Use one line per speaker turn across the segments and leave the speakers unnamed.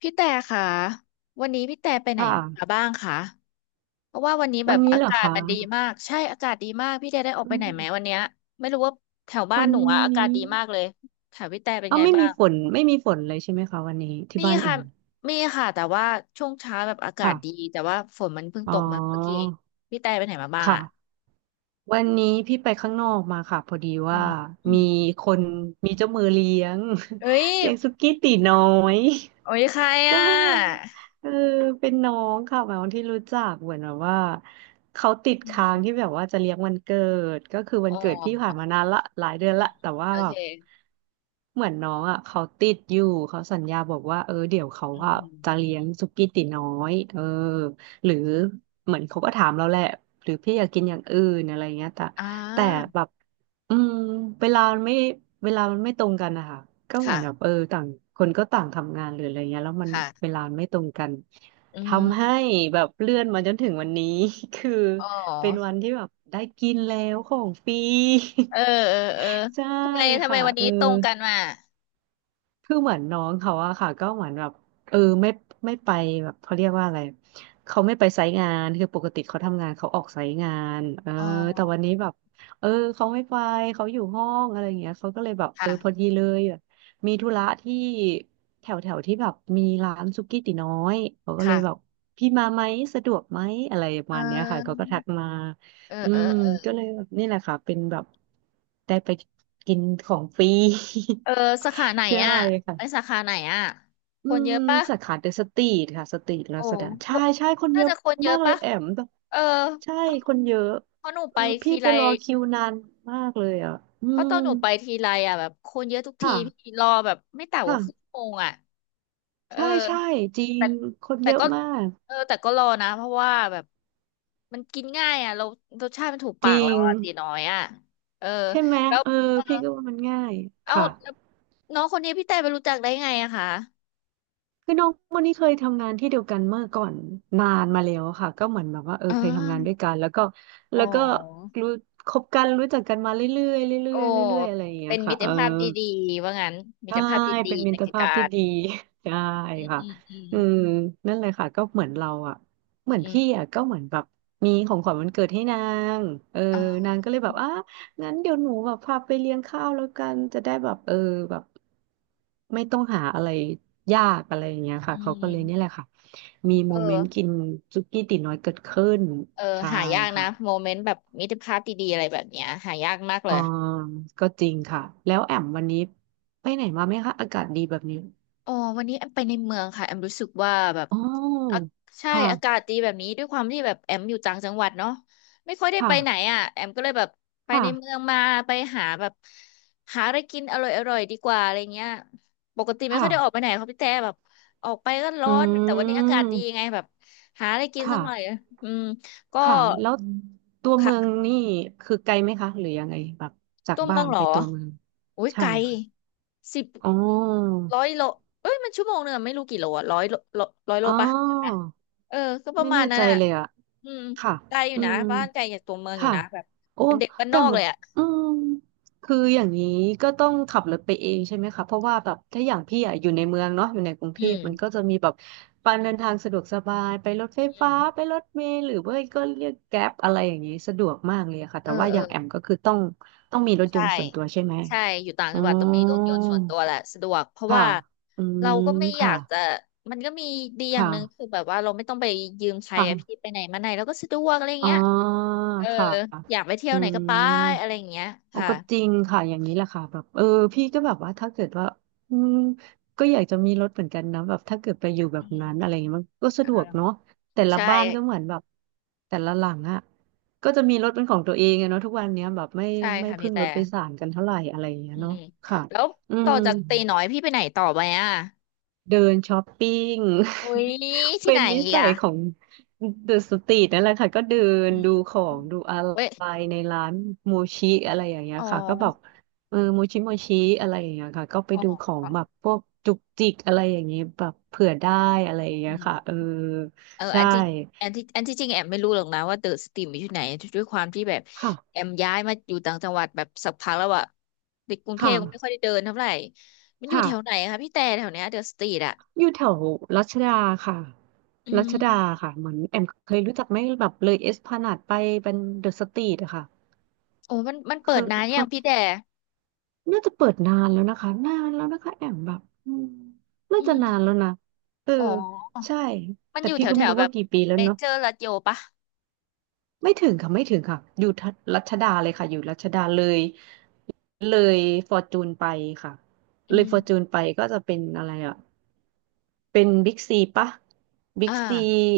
พี่แต่ค่ะวันนี้พี่แต่ไป
ค
ไหนมา
่ะ
บ้างคะเพราะว่าวันนี้แบ
วัน
บ
นี้
อา
เหรอ
กาศ
คะ
มันดีมากใช่อากาศดีมากพี่แต่ได้ออก
อื
ไปไหนไหมวัน
ม
เนี้ยไม่รู้ว่าแถวบ้าน
วัน
หนูอะอากาศ
นี้
ดีมากเลยแถวพี่แต่เป็น
เอ๋อ
ไง
ไม่
บ้า
มี
ง
ฝนเลยใช่ไหมคะวันนี้ที่
มี
บ้านแอ
ค่ะ
ม
มีค่ะแต่ว่าช่วงเช้าแบบอากาศดี
ค่ะ
แต่ว่าฝนมันเพิ่ง
อ๋อ
ตกมาเมื่อกี้เองพี่แต่ไปไหนมาบ้างอ่ะ
ค่ะ วันนี้พี่ไปข้างนอกมาค่ะพอดี
อื
ว่า
มอืม
มีคนมีเจ้ามือเลี้ยง
เอ้ย
เลี้ยงสุกี้ตีน้อย
โอ้ยใคร
ก็
อ่
เลยบอกว่า
ะ
เออเป็นน้องค่ะหมายความที่รู้จักเหมือนแบบว่าเขาติด
อืม
ค้างที่แบบว่าจะเลี้ยงวันเกิดก็คือวั
อ๋
น
อ
เกิดพี่ผ่านมานานละหลายเดือน
อื
ละ
ม
แต่ว่า
โอ
แบ
เค
บเหมือนน้องอ่ะเขาติดอยู่เขาสัญญาบอกว่าเออเดี๋ยวเขา
อื
อ่ะจะเลี้ย
ม
งสุกี้ตีน้อยเออ หรือเหมือนเขาก็ถามเราแหละหรือพี่อยากกินอย่างอื่นอะไรเงี้ยแต่
อ่
แต่
า
แบบอืมเวลามันไม่เวลามันไม่ตรงกันนะคะก็เหมื
ค่ะ
อนแบบเออต่างคนก็ต่างทำงานหรืออะไรเงี้ยแล้วมัน
ค่ะ
เวลามันไม่ตรงกัน
อืม
ทำให้แบบเลื่อนมาจนถึงวันนี้ คือ
อ๋
เป็นวั
อ
นที่แบบได้กินแล้วของฟรี
เออเออเออ
ใช่
ทำไม
ค่ะ
วัน
เอ
นี้
อ
ตรงกันมา
คือเหมือนน้องเขาอะค่ะก็เหมือนแบบเออไม่ไปแบบเขาเรียกว่าอะไรเขาไม่ไปไซต์งานคือปกติเขาทำงานเขาออกไซต์งานเออ
อ๋อ
แต่วันนี้แบบเออเขาไม่ไปเขาอยู่ห้องอะไรอย่างเงี้ยเขาก็เลยแบบเออพอ
ค่ะ
ดีเลยแบบมีธุระที่แถวแถวที่แบบมีร้านสุกี้ตี๋น้อยเขาก็เล
ค่ะ
ยแบบพี่มาไหมสะดวกไหมอะไรป
เ
ระมาณเนี้ยค่ะเขา
ออ
ก็ทักมา
เออ
อื
เออ
ม
เออ
ก็เลยแบบนี่แหละค่ะเป็นแบบได้ไปกินของฟรี
เออสาขาไหน
ใช่
อ่ะ
ค่ะ
ไปสาขาไหนอ่ะค
อื
นเย
ม
อะปะ
สาขาเดอะสตรีทค่ะสตรีทลา
โอ้
ซาด้า
พ
ใช่
วก
ใช่คน
น่า
เยอะ
จะคนเย
มา
อะ
กเลย
ปะ
แอมแบบ
เออ
ใช่
เพราะ
คนเยอะ
เพราะหนูไป
คือพี่
ที
ไป
ไร
รอคิวนานมากเลยอ่ะอื
เพราะต
ม
อนหนูไปทีไรอ่ะแบบคนเยอะทุกที
ค่ะ
พี่รอแบบไม่ต่ำก
ค่ะ
ว่าครึ่งชั่วโมงอ่ะเออ
ใช่ใช่จริ
แต่
งคน
แต่
เยอะ
ก็
มาก
เออแต่ก็รอนะเพราะว่าแบบมันกินง่ายอ่ะเรารสชาติมันถูก
จ
ปาก
ริ
เรา
ง
อ่ะตีน้อยอ่ะเออ
ใช่ไหม
แล้ว
เออ
เออ
พี่ก็ว่ามันง่าย
เอา
ค่ะ
แล้วน้องคนนี้พี่แต่ไปรู้จักได้ไงอะคะ
คือน้องคนนี้เคยทำงานที่เดียวกันเมื่อก่อนนานมาแล้วค่ะก็เหมือนแบบว่าเออ
อ่
เคยทำงานด้
า
วยกันแล้วก็
อ๋อ
แล้วก็รู้คบกันรู้จักกันมาเรื่อยๆเรื่
โอ้
อยๆเรื่อยๆอะไรอย่างเงี้
เป็
ย
นมิ
ค่ะ
ต
เอ
ร
อ
ภาพดีๆว่างั้นมิต
ใช่
รภาพดี
เป็น
ๆ
มิ
ใน
ตร
กิจ
ภาพ
กา
ที่
ร
ดี ใช่
อืม
ค่ะ
อืมอืม
อืมนั่นเลยค่ะก็เหมือนเราอ่ะเหมือน
อืม
พี่อ่ะก็เหมือนแบบมีของขวัญวันเกิดให้นางเออ
อ่า
นางก็เลยแบบอ่ะงั้นเดี๋ยวหนูแบบพาไปเลี้ยงข้าวแล้วกันจะได้แบบเออแบบไม่ต้องหาอะไรยากอะไรอย่างเงี้ย
อื
ค่ะเขาก็เลยนี่แหละ
ม
ค่ะมี
เอ
โมเมนต์กิ
อ
นซุกี้ตี๋น้อยเกิดขึ้น
เออ
ใช่
หายากนะ
ค่ะ
โมเมนต์แบบมิตรภาพดีๆอะไรแบบเนี้ยหายากมากเล
อ๋อ
ย
ก็จริงค่ะแล้วแอมวันนี้ไปไหนมาไหมคะอากาศดีแบบนี้
อ๋อวันนี้แอมไปในเมืองค่ะแอมรู้สึกว่าแบบ
อ๋
อา
อ
ใช่อากา
ค่ะ
ศดีแบบนี้ด้วยความที่แบบแอมอยู่ต่างจังหวัดเนาะไม่ค่อยได้ไปไหน
ค่ะ
อ่ะแอมก็เลยแบบไปในเมือ
ค่ะ
งมาไปหาแบบหาอะไรกินอร่อยอร่อยดีกว่าอะไรเงี้ยปกติ
ค
ไม่ค่อยได้ออกไป
่ะ
ไหนเขาพี่แต่แบบออกไปก็ร้
อื
อนแต่วันนี้อากาศดีไง
ม
แบบหาอะไรกินสั
ค่ะ
กหน่อยอืมก็
ค่ะ แล้วอืมตัวเมือง
ค่ะ
นี่คือไกลไหมคะหรือยังไงแบบจาก
ตัวเมื
บ้า
อง
น
เหร
ไป
อ
ตัวเมือง
อุ้ยไก
ใช่
ล
ค่ะ
สิบ
อ๋อ
ร้อยโลเอ้ยมัน1 ชั่วโมงอะไม่รู้กี่โลอะร้อยโลร้อยโล
อ๋
ปะใช่ไหม
อ
เออก็ประ
ไม่
มา
แน่
ณนั้
ใจ
นอะ
เลยอะ
อืม
ค่ะ
ไกลอยู่
อื
นะ
ม
บ้านไกลจากตัวเมืองอยู่
ค่ะ
นะแบบ
โอ้
เป็นเด็กบ้านน
แต่
อก
แบ
เล
บ
ยอะ
อืมคืออย่างนี้ก็ต้องขับรถไปเองใช่ไหมคะเพราะว่าแบบถ้าอย่างพี่อะอยู่ในเมืองเนาะอยู่ในกรุงเท
อื
พ
ม
มันก็จะมีแบบการเดินทางสะดวกสบายไปรถไฟ
อื
ฟ้า
ม
ไปรถเมล์หรือว่าก็เรียกแกร็บอะไรอย่างนี้สะดวกมากเลยอะค่ะ
เอ
แต่
อ
ว่า
เอ
อ
อ
ย่างแอมก็คือต้องมีรถย
ใช่
นต์ส่วนตัวใช่ไหม
ใช่ อยู่ต่าง
อ๋อ
จังหวัดต้องมีรถยนต์ส่วนตัวแหละสะดวก เพราะ
ค่ะ
ว่า
อื
เรา
ม
ก็ไม่อยา
ค่ะ
กจะ มันก็มีดีอย่างหนึ่งคื
ค่ะ
อแบบว่าเราไม่ต้องไปยืมใครอะพี่
ค่ะ
ไปไหนมาไหนเราก็สะดวกอะไรอย่าง
อ๋อ
เงี้ยเออ
ค่ะ
อยากไปเที่ย
อื
วไหนก็
ม
ไปอะไรอย่างเงี้ย
โอ้
ค่ะ
ก็จริงค่ะอย่างนี้แหละค่ะแบบเออพี่ก็แบบว่าถ้าเกิดว่าอืมก็อยากจะมีรถเหมือนกันนะแบบถ้าเกิดไปอยู่แบ
อื
บนั้นอะไร
ม
เงี้ยมันก็
เอ
สะ
อ
ดวกเนาะแต่ละ
ใช่
บ้านก็เหมือนแบบแต่ละหลังอะก็จะมีรถเป็นของตัวเองอะเนาะทุกวันเนี้ยแบบ
ใช่
ไม่
ค่ะพี่
พึ่ง
แต่
รถโดยสารกันเท่าไหร่อะไรอย่างเงี้ย
อื
เนาะ
ม
ค่ะ
แล้ว
อื
ต่อ
ม
จากตีน้อยพี่ไปไหนต่อไปอ่ะ
เดินช้อปปิ้ง
อุ้ย ที่
เป็
ไหน
นนิ
อีก
สัย
อ่ะ
ของเดอะสตรีทนั่นแหละค่ะก็เดิน
อื
ดู
ม
ของดูอะ
เว้ย
ไรในร้านโมชิอะไรอย่างเงี้
อ๋
ย
อ
ค่ะก็แบบเออโมชิโมชิอะไรอย่างเงี้ยค่ะก็ไป
อ๋
ดูข
อ
องแบบพวกจุกจิกอะไรอย่างเงี้ยแบบเผื่อได้อะไรอย่าง
อื
เงี้ยค่ะเออ
มเอออั
ใช่
นที่อันที่อันที่จริงแอมไม่รู้หรอกนะว่าเดอะสตรีมอยู่ที่ไหนด้วยความที่แบบ
ค่ะ
แอมย้ายมาอยู่ต่างจังหวัดแบบสักพักแล้วอะในกรุง
ค
เทพก็ไม่ค่อย
่ะ
ได้เดินเท่าไหร่มันอ
ค
ยู่แถวไหน
่ะ
คะพี่แต่แถวเนี้ยเดอะสตรีทอะ
อยู่แถวรัชดาค่ะ
อื
รัชดา
ม
ค่ะเหมือนแอมเคยรู้จักไหมแบบเลยเอสพลานาดไปเป็นเดอะสตรีทอะค่ะ
โอ้มันเปิ
คื
ด
อ
นาน
ค
ยังพี่แต่
น่าจะเปิดนานแล้วนะคะนานแล้วนะคะแอมแบบน่า
อื
จะ
ม
นานแล้วนะเออ
อ๋อ
ใช่
มัน
แต่
อยู่
พี่
แถว
ก็
แถ
ไม่
ว
รู้
แบ
ว่า
บ
กี่ปีแล้ว
เม
เนาะ
เจอร์ลัชโยปะ
ไม่ถึงค่ะไม่ถึงค่ะอยู่ทัรัชดาเลยค่ะอยู่รัชดาเลยเลยฟอร์จูนไปค่ะ
อื
เลยฟอ
ม
ร์จูนไปก็จะเป็นอะไรอ่ะเป็นบิ๊กซีปะบิ๊
อ่า
กซี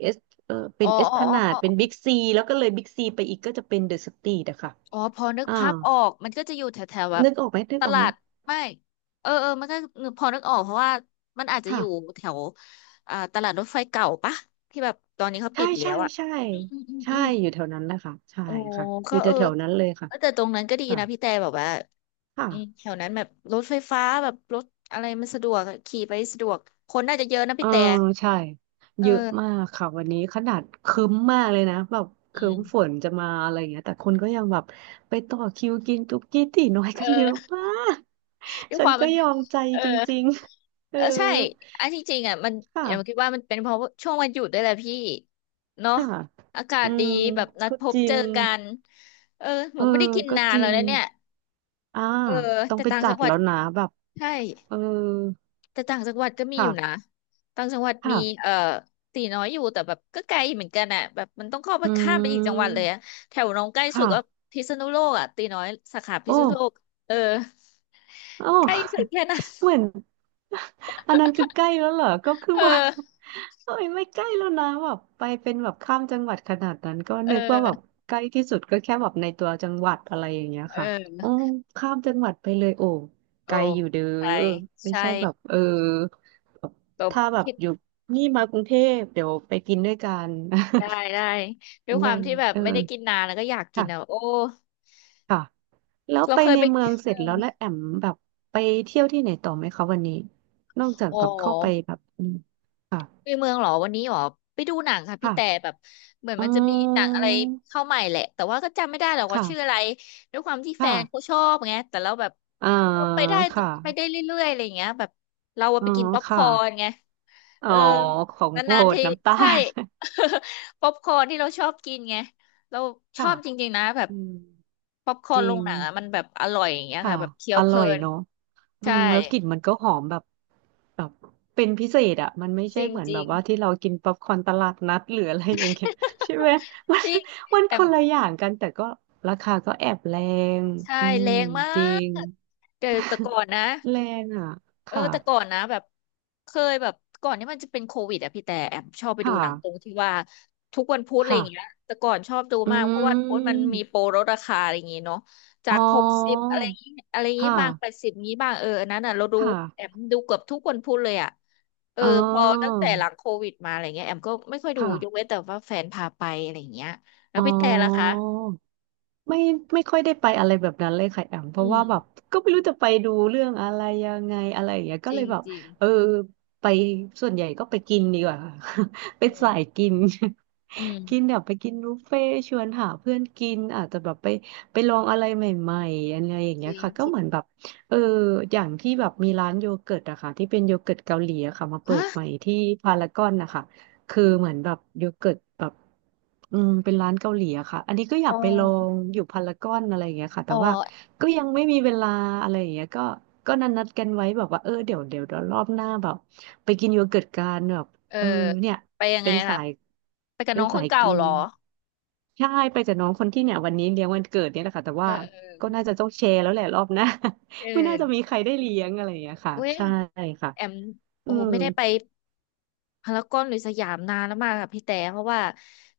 เอสเออเป็
อ๋อ
นเอส
อ๋อ
พลา
อ๋อ
นาดเป็
อ๋
น
อ
บิ๊กซีแล้วก็เลยบิ๊กซีไปอีกก็จะเป็นเดอะสตรีทอะค่ะ
อ๋อพอนึก
อ่า
ภาพออกมันก็จะอยู่แถวแถวแบบ
นึกออกไหมนึก
ต
ออก
ลา
ไหม
ดไม่เออเออมันก็นึกพอนึกออกเพราะว่ามันอาจจะอ
ค่ะ
ยู่แถวอ่าตลาดรถไฟเก่าปะที่แบบตอนนี้เขา
ใช่
ปิดไปแล้
ใช่
วอ่ะ
ใช่
อืมอืมอืม
ใช่
อืม
อยู่แถวนั้นแหละค่ะใช่
โอ้
ค่ะอ
ก็
ยู่
เออ
แถวๆนั้นเลยค่ะ
เออแต่ตรงนั้นก็ดี
ค่ะ
นะพี่แต่แบบว่า
ค่ะ
อืมแถวนั้นแบบรถไฟฟ้าแบบรถอะไรมันสะดวกอะขี่ไปสะดวกคนน่าจะเยอะนะ
เอ
พี่
อ
แต่
ใช่
เอ
เยอะ
อ
มากค่ะวันนี้ขนาดครึ้มมากเลยนะแบบค
อื
รึ้มฝ
ม
นจะมาอะไรอย่างเงี้ยแต่คนก็ยังแบบไปต่อคิวกินตุ๊กกี้ตี๋น้อยกันเยอะ
เออ
มาก
ด้วย
ฉั
ค
น
วาม
ก็
มัน
ยอมใจ
เออ
จริงๆเอ
เอ
อ
อใช่อันที่จริงอ่ะมันแอมคิด
ค่ะ
ว่ามันเป็นเพราะช่วงวันหยุดด้วยแหละพี่เนาะ
ค่ะ
อากา
อื
ศดี
ม
แบบนัด
ก็
พบ
จริ
เจ
ง
อกันเออห
เอ
มู
อ
ก็ไม่ได้กิน
ก็
นาน
จริ
แล้ว
ง
นะเนี่ย
อ่า
เออ
ต้อง
แต่
ไป
ต่าง
จั
จั
ด
งหวัด
แล้วนะแบบ
ใช่
เออ
แต่ต่างจังหวัดก็มีอ
ค่ะ
ยู่นะต่างจังหวัดมี
ค่ะ
ตีน้อยอยู่แต่แบบก็ไกลเหมือนกันอ่ะแบบมันต้องเข้าไป
อื
ข้ามไปอีกจังหวัด
ม
เลยอะแถวน้องใกล้สุดก็
ค่ะ
พิษณุโลกอ่ะตีน้อยสาขาพิษณุโลก
โอ้
เออ
โอ้
ใกล้สุดแค่นั้น
เหมือน อันนั้นคือใกล้แล้วเหรอก็คือ
เอ
ว่า
อ
โอ้ยไม่ใกล้แล้วนะแบบไปเป็นแบบข้ามจังหวัดขนาดนั้นก็
เอ
นึกว่าแบบ
อ
ใกล้ที่สุดก็แค่แบบในตัวจังหวัดอะไรอย่างเงี้ย
เอ
ค่ะโอ้
อ
ข้ามจังหวัดไปเลยโอ้ไก
โอ้
ลอยู่เด้อ
ใช่
ไม่
ใช่
ใช่แบบเออแบบ
แบบ
ถ้าแบบ
คิด
อยู่นี่มากรุงเทพเดี๋ยวไปกินด้วยกัน
ได้ได้ด้วย ควา
นั่
ม
น
ที่แบบ
เออ
ไม่ได้กินนานแล้วก็อยากกินอ่ะ
ค่ะ
โอ้
ค่ะแล้ว
เรา
ไป
เคย
ใน
ไป
เมืองเส
เอ
ร็จแล้วแล้ว
อ
แอมแบบไปเที่ยวที่ไหนต่อไหมคะวันนี้นอกจาก
โอ
แบบเข้าไป
้
แบบค่ะ
ไปเมืองเหรอวันนี้เหรอไปดูหนังค่ะพี่แต่
ค่ะ
แบบเหมือน
อ๋อ
มันจะมีหนังอะไรเข้าใหม่แหละแต่ว่าก็จำไม่ได้หรอกว่า
ค่ะ
ชื่ออะไรด้วยความที่แฟ
ค่ะ
นเขาชอบไงแต่เราแบบ
อ่า
เราไปได้
ค่ะ
ไปได้เรื่อยๆอะไรอย่างเงี้ยแบบเราอะ
อ๋อ
ไปกินป๊อปค
ค่ะ
อร์นไงเอ
อ๋อ
อ
ของโปร
นานๆ
ด
ที
น้ำตา
ใช่
ล
ป๊อปคอร์นที่เราชอบกินไงเรา ชอ
ค่ะ
บจริงๆนะแบบ
อืม
ป๊อปคอ
จ
ร์นโร
ริ
ง
ง
หนังอะมันแบบอร่อยอย่างเงี้ย
ค่ะ
ค่ะแบบเคี้ย
อ
วเพ
ร่
ลิ
อย
น
เนาะ อื
ใช่
มแล้วกลิ่นมันก็หอมแบบแบบเป็นพิเศษอ่ะมันไม่
จ
ใช่
ริง
เหมือน
จ
แบ
ริ
บ
ง
ว่าที่เรากินป๊อปคอร์นตลาดนัดหรืออะไรอย่างเงี้ย ใช่ไหมมัน
จริง
มัน
แต่
คนละอย่างกันแต่ก็ราคาก็แอบแรง
ใช่
อื
แร
ม
งมา
จริ
ก
ง
แต่ก่อนนะ
แรงอ่ะ
เออ
ค่ะ
แต่ก่อนนะแบบเคยแบบก่อนที่มันจะเป็นโควิดอะพี่แต่แอมชอบไป
ค
ดูหนังตรง
่ะ
ที่ว่าทุกวันพุธอะไรอย่างเงี้ย
ค่ะ
แต่ก่อนชอบดู
อื
มากเพราะว่าพุธมัน
ม
มีโปรลดราคาอะไรอย่างงี้เนาะจา
อ๋อ
ก60อะไรอย่างงี้อะไรอย่างงี้
ค่ะ
บาง80งี้บางอันนั้นอะเราดู
ค่ะ
แอมดูเกือบทุกวันพุธเลยอะเออ
อ๋อ
พอตั้งแต่หลังโควิดมาอะไรเงี้ยแอมก็ไม่ค่อยดู
ค่ะ
ยกเว้นแต่ว่าแฟนพาไปอะไรอย่างเงี้ยแล้ว
อ๋อ
พี่แต่ล่ะคะ
ไม่ไม่ค่อยได้ไปอะไรแบบนั้นเลยค่ะแอมเพ
อื
ราะ
ม
ว่าแบบก็ไม่รู้จะไปดูเรื่องอะไรยังไงอะไรอย่างเงี้ยก็
จ
เล
ริ
ย
ง
แบบ
จริง
เออไปส่วนใหญ่ก็ไปกินดีกว่าค่ะ เป็
อื
นสาย
ม
กิน
อื
กิน
ม
แบบไปกินบุฟเฟ่ต์ชวนหาเพื่อนกินอาจจะแบบไปไปลองอะไรใหม่ๆอะไรอย่าง
จ
เงี้ย
ริง
ค่ะก็
จริง
เหมือนแบบเอออย่างที่แบบมีร้านโยเกิร์ตอะค่ะที่เป็นโยเกิร์ตเกาหลีอะค่ะมาเปิ
ฮะ
ดใหม่ที่พารากอนนะคะ คือเหมือนแบบโยเกิร์ตแบบเป็นร้านเกาหลีอะค่ะอันนี้ก็อ
อ๋
ยากไปลอ
อ
งอยู่พารากอนอะไรอย่างเงี้ยค่ะ
อ๋
แต่
อ
ว่าก็ยังไม่มีเวลาอะไรอย่างเงี้ยก็ก็นัดกันไว้แบบว่าเออเดี๋ยวรอบหน้าแบบไปกินโยเกิร์ตกันแบบ
เออ
เออเนี่ย
ไปยังไง
เป็นสา
คะ
ย
ไปกับ
เป็
น้
น
องค
สา
น
ย
เก่า
กิน
เหรอ
ใช่ไปกับน้องคนที่เนี่ยวันนี้เลี้ยงวันเกิดเนี่ยแหละค่ะแต่
เออ
ว่า
เออ
ก็น่าจะต้องแชร์แล้วแหละรอบหน้า
เ
ไม่น่าจะ
ออ
มีใครได้เลี้ยงอะไรอย่างเงี้ยค่ะ
เว้ย
ใช่ค่ะ
แอม
อื
โอ้โห
ม
ไม่ได้ไปพารากอนหรือสยามนานแล้วมากค่ะพี่แต่เพราะว่า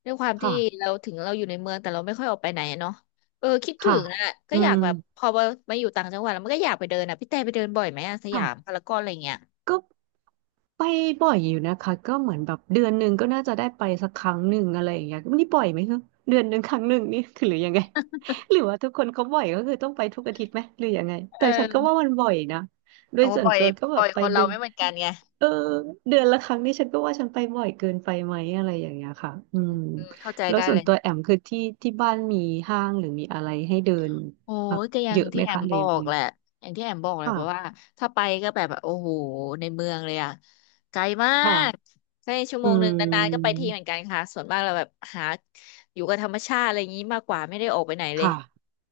ด้วยความที่
ค่ะ
เราถึงเราอยู่ในเมืองแต่เราไม่ค่อยออกไปไหนอะเนาะเออคิดถึ
ค่ะ
งอ่ะก็
อื
อยา
ม
กแบบพอมามาอยู่ต่างจังหวัดแล้วมันก็อยากไปเดินอ่ะพี่แต่ไปเดินบ่อยไหมอะสยาม
ค่ะ
พารากอนอะไรเงี้ย
ก็ไปบ่อยอยู่นะคะก็เหมือนแบบเดือนหนึ่งก็น่าจะได้ไปสักครั้งหนึ่งอะไรอย่างเงี้ยนี่บ่อยไหมคะเดือนหนึ่งครั้งหนึ่งนี่คือหรือยังไง หรือว่าทุกคนเขาบ่อยก็คือต้องไปทุกอาทิตย์ไหมหรือยังไง
เอ
แต่ฉันก็ว่ามั
อ
นบ่อยนะโด
โอ้
ยส่วน
บ่อย
ตัวก็แบ
บ่อ
บ
ย
ไป
คน
เดื
เรา
อน
ไม่เหมือนกันไง
เออเดือนละครั้งนี่ฉันก็ว่าฉันไปบ่อยเกินไปไหมอะไรอย่างเงี้ยค่ะอื
อื
ม
มเข้าใจ
แล้ว
ได้
ส่
เล
วน
ย
ตัวแอมคือที่บ้านมีห้างหรือมีอะไรให้เดิน
โอ้
แบบ
ยก็อย่า
เย
ง
อะไห
ที่
ม
แอม
คะเล
บ
ย
อ
ง
ก
ไง
แหละอย่างที่แอมบอกแหละเพราะว่า
ค่ะ
ถ้าไปก็แบบโอ้โหในเมืองเลยอะไกลมาก
ค่ะ
แค่ชั่ว
อื
โมงหนึ่งนานๆก็ไป
ม
ทีเหมือนกันค่ะส่วนมากเราแบบหาอยู่กับธรรมชาติอะไรอย่างนี้มากกว่าไม่ได้ออกไปไหนเลย
ค่ะ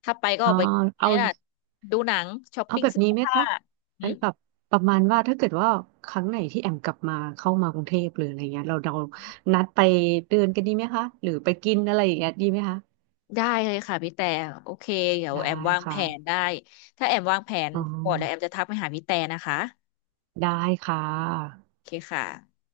ถ้าไปก็
อ๋
อ
อ
อกไปไง
เอา
ล่ะดูหนังช้อป
เอา
ปิ้ง
แบบ
เสื้อ
นี้ไหม
ผ้า
คะ
หื
ไอ้
ม
แบบประมาณว่าถ้าเกิดว่าครั้งไหนที่แอมกลับมาเข้ามากรุงเทพหรืออะไรเงี้ยเรานัดไปเดินกันดีไหมคะหรือไปกินอะไรอย่างเงี้ยดีไหมคะ
ได้เลยค่ะพี่แต่โอเคเดี๋ยว
ได้
แอมวางแผ
ค่ะ
นได้ถ้าแอมวางแผน
อ๋อ
ก่อนแล้วแอมจะทักไปหาพี่แต่นะคะ
ได้ค่ะ
โอเคค่ะ